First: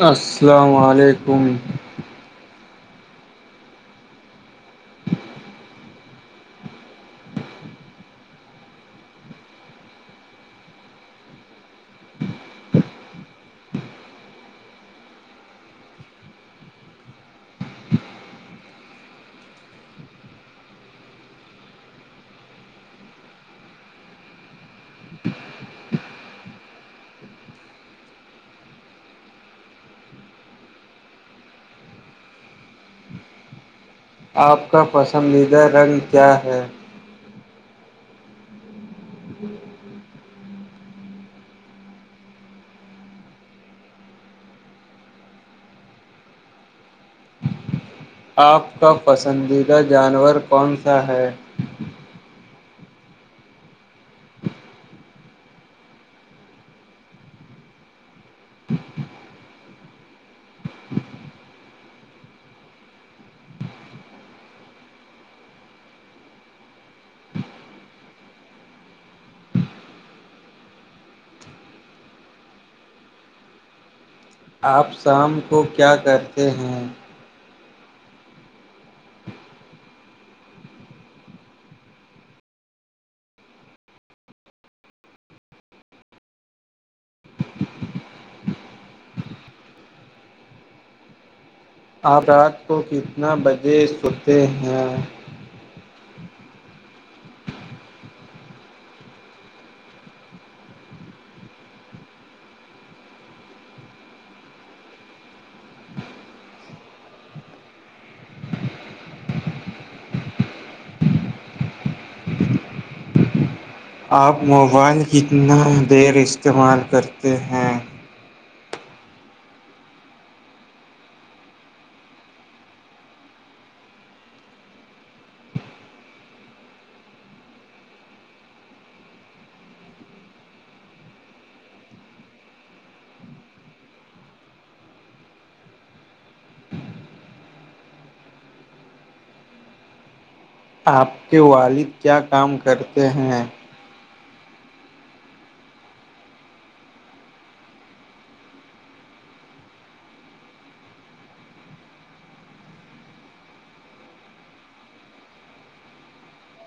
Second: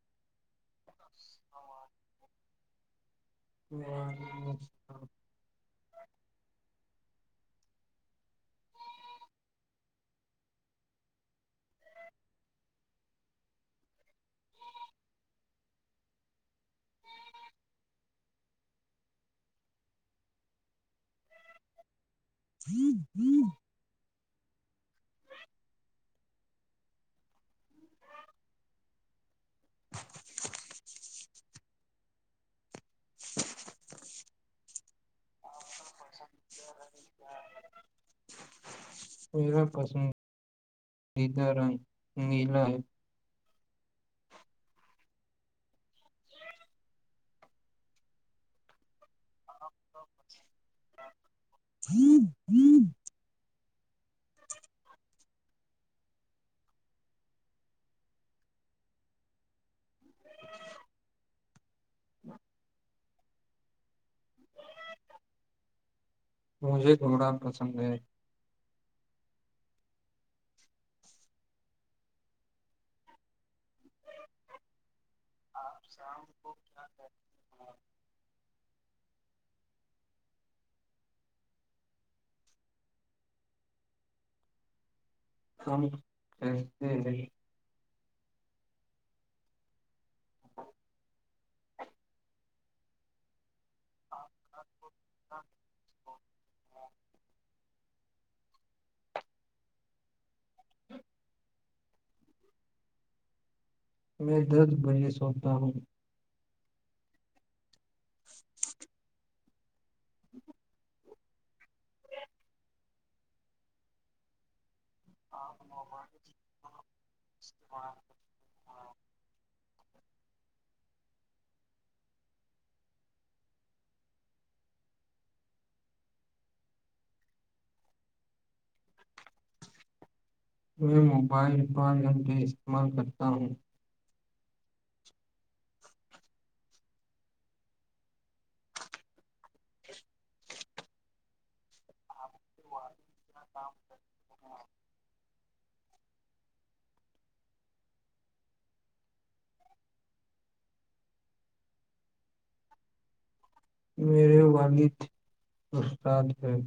السلام علیکم ہ [inaudible] ج ج [inaudible] [inaudible] [inaudible] آپ کا پسندیدہ رنگ کیا ہے میر پسند نلا رنگ نیلا ہے [inaudible] ج [inaudible] آپ کا پسندیدہ جانور کون سا ہے تھ [inaudible] ہوں [inaudible] [inaudible] [inaudible] مجھے گھوڑا پسند ہے [inaudible] آپ شام کو کیا کرتے ہیں ہاں ج ج [inaudible] آپ رات کو کتنا بجے سوتے ہیں [inaudible] ہاں ہ [inaudible] میں درد بجے سونتا ہوں [inaudible] ا [inaudible] جی [inaudible] آپ موبائل کتنا دیر استعمال کرتے ہیں میں موبائل پچ گن پہ استعمال کرتا ہوں [inaudible] [inaudible] آپ کے والد کیا کام کرتے ہیں میرے والد استاد ہیں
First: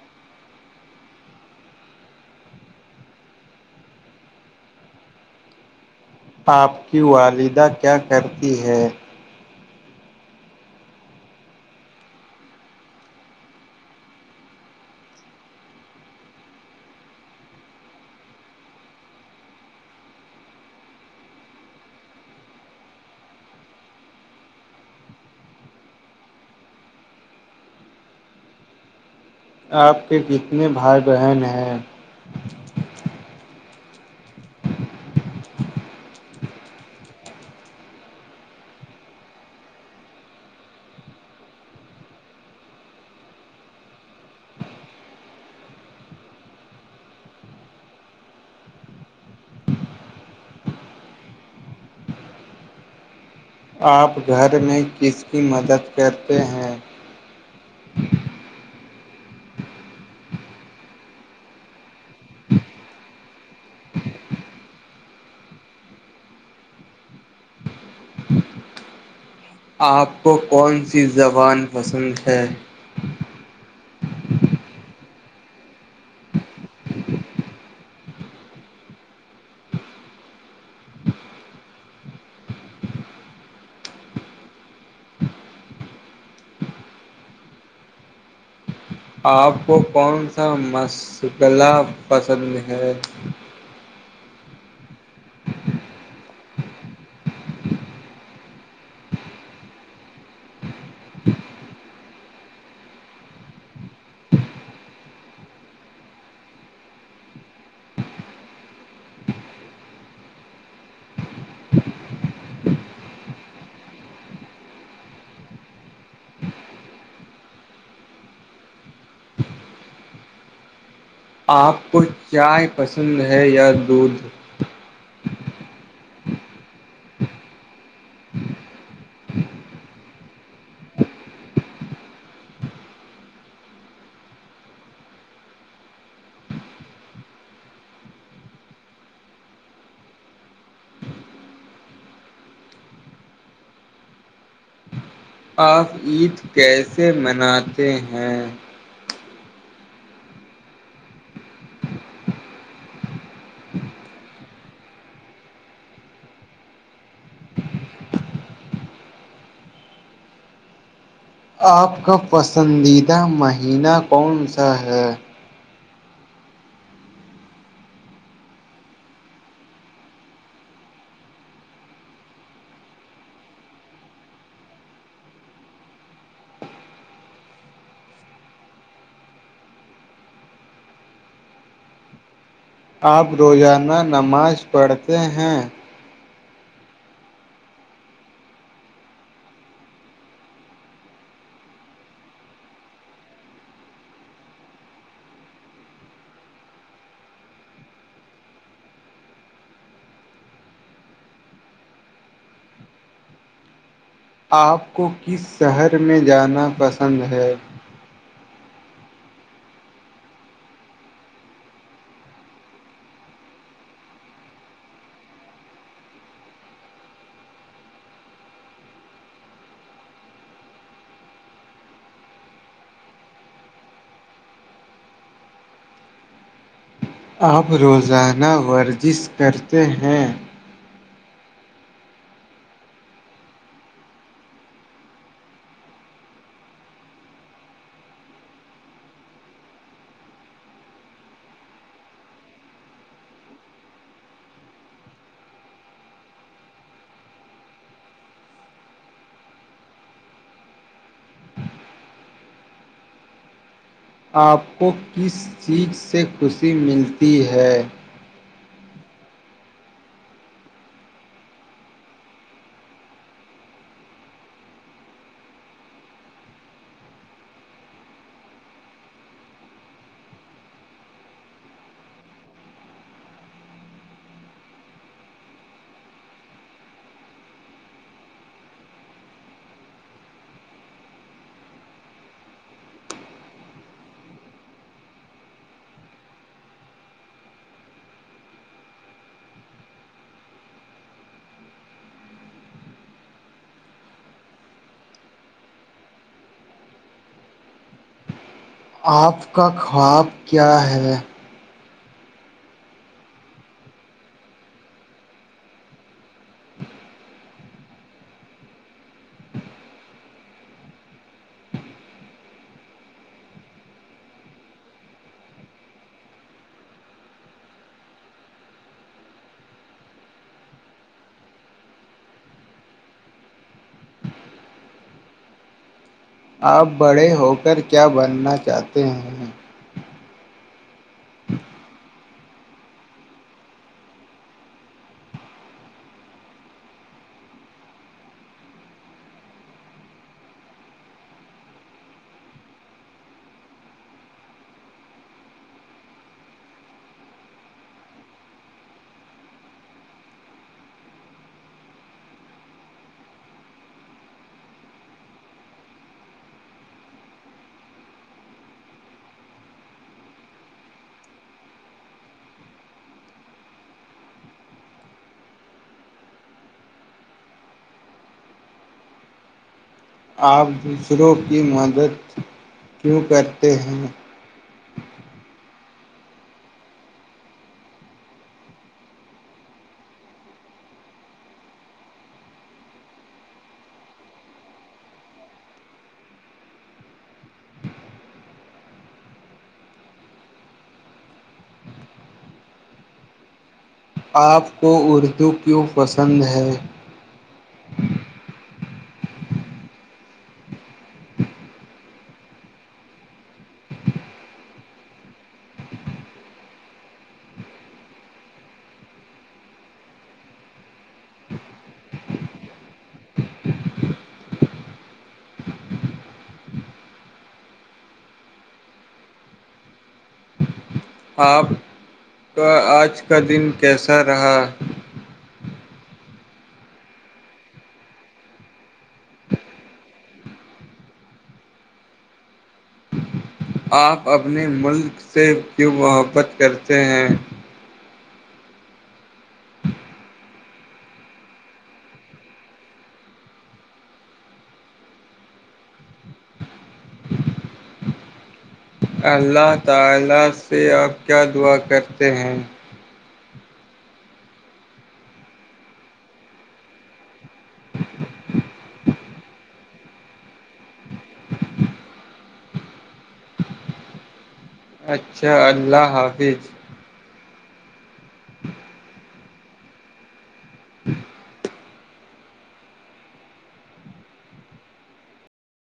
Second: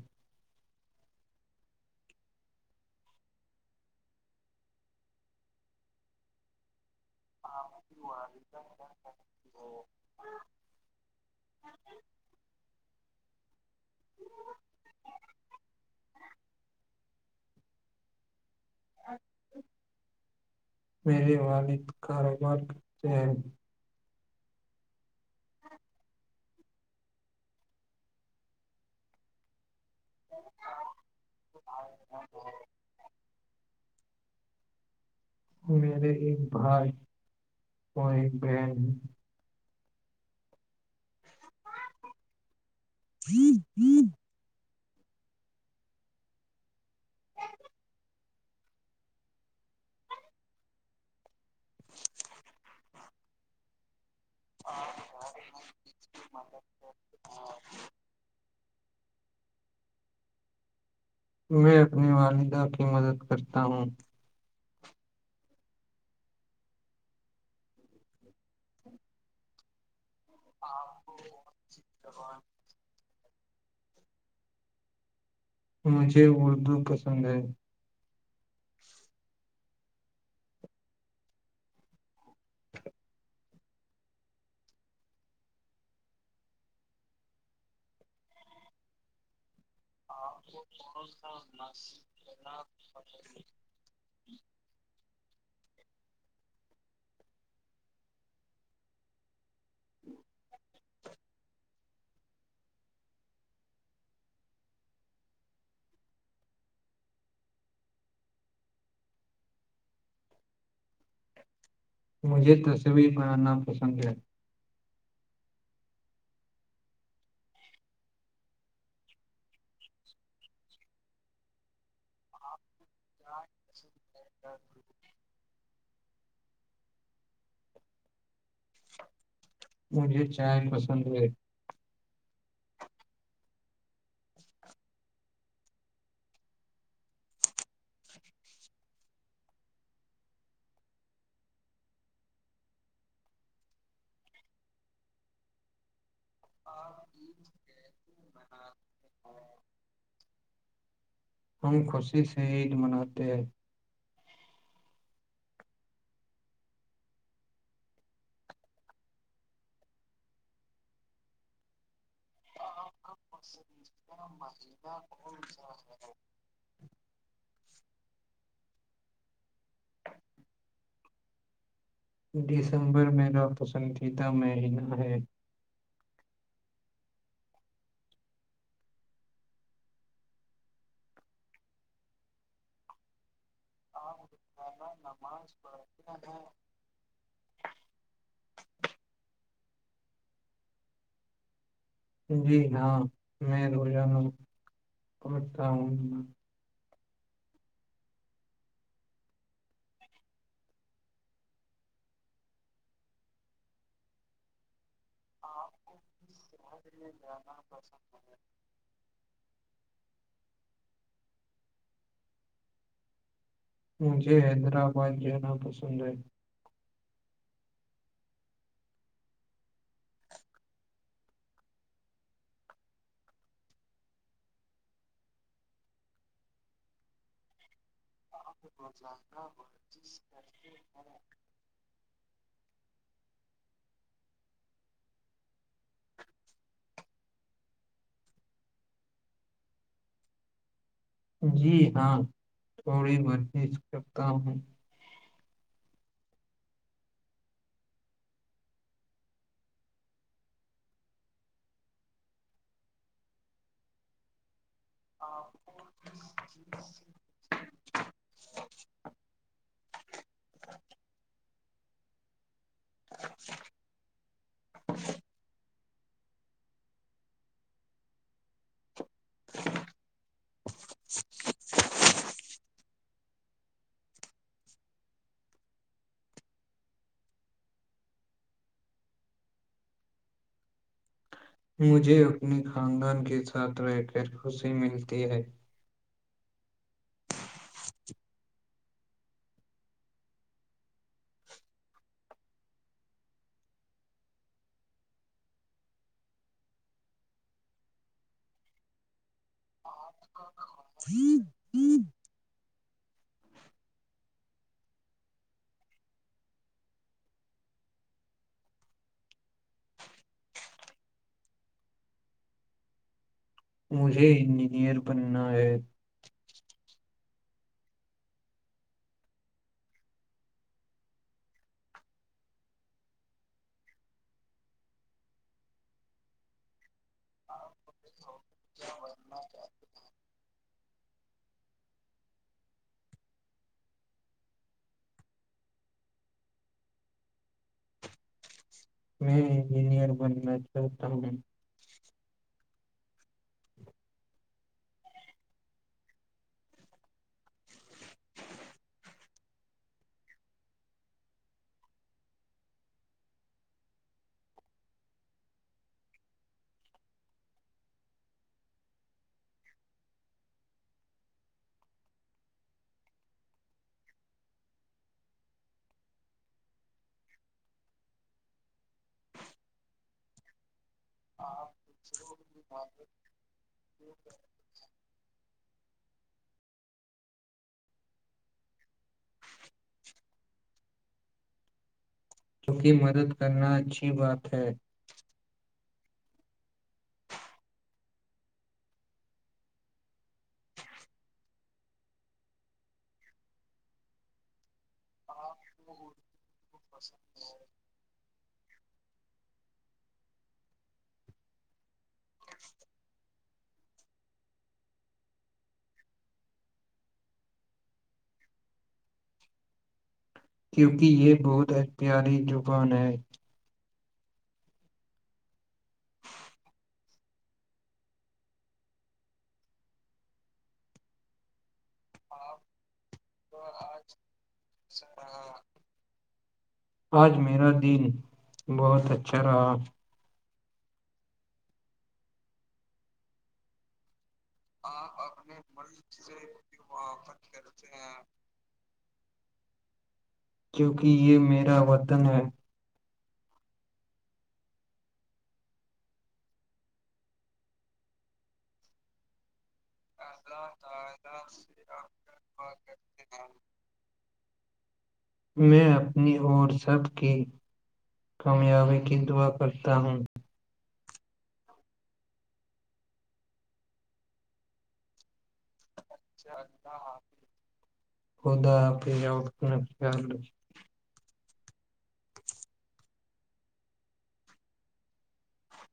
آپ کی والدہ کیا کرتی ہے میرے والد کاروبار کتے آپ کے کتنے بھائی بہن ہیں ہاں [unintelligible] میرے ایک بھائی اور ایک بہن ہے ج ج [unintelligible] [inaudible] آپ گھر میں کس کی مدد کرتے ہیں میں اپنی والدہ کی مدد کرتا ہوں آپ کو کون سی زبان پسند ہے مجھے اردو پسند ہے [inaudible] آپ کو کون سا مشغلہ پسند ہے [unintelligible] [unintelligible] مجھے تصویر بانا پسند ہے آپ کو چائے پسند ہے یا دودھ ا [inaudible] مجھے چائے پسند ہے [inaudible] آپ عید کیسے مناتے ہیں ہم خوشی سے عید مناتے ہیں آپ کا پسندیدہ مہینہ کون سا ہے [inaudible] دسمبر میرا پسندیدہ مہینہ ہے آپ روزانہ نماز پڑھتے ہیں ہ ہاں [inaudible] جی ہاں میں روزانان پچتا ہوں آپ کو کس شہر میں جانا پسند ہے مجھے حیدرآباد جانا پسند ہے آپ روزانہ ورزش کرتے ہیں جی ہاں تھوڑی مرش کرتا ہوں آپ کو کس چیز سے خوشی ملتی ہے [inaudible] [inaudible] مجھے اپنے خاندان کے ساتھ رہ کر خوشی ملتی ہے [inaudible] آپ کا خواب کیا ہے مجھے انجینئر بننا ہے آپ بڑے ہو کر کیا بننا چاہتے ہیں میں انجینئر بننا چاہتا ہوں آپ دوسروں کی مدد کیوں کرتے ہیں کیونکہ مدد کرنا اچھی بات ہے آپ کو اردو کیوں پسند ہے [inaudible] ا [inaudible] کیونکہ یہ بہت پیاری زبان ہے آپ کا آج کا دن کیسا رہا ہاں [unintelligible] آج میرا دن بہت اچھا رہا آ [unintelligible] اپنے [unintelligible] آپ سے اپنے کیوں ملک سے محبت کرتے وہاں ہیں پر کھیلتے ہیں کیوںکہ یہ میرا وطن ہے اللہ تعالی سے آپ کیا دعا کرتے ہیں ج ہاں میں اپنی اور سب کی کامیابی کی دعا کرتا ہوں اچھا اللہ حافظ خدا آ پ آٹ [unintelligible]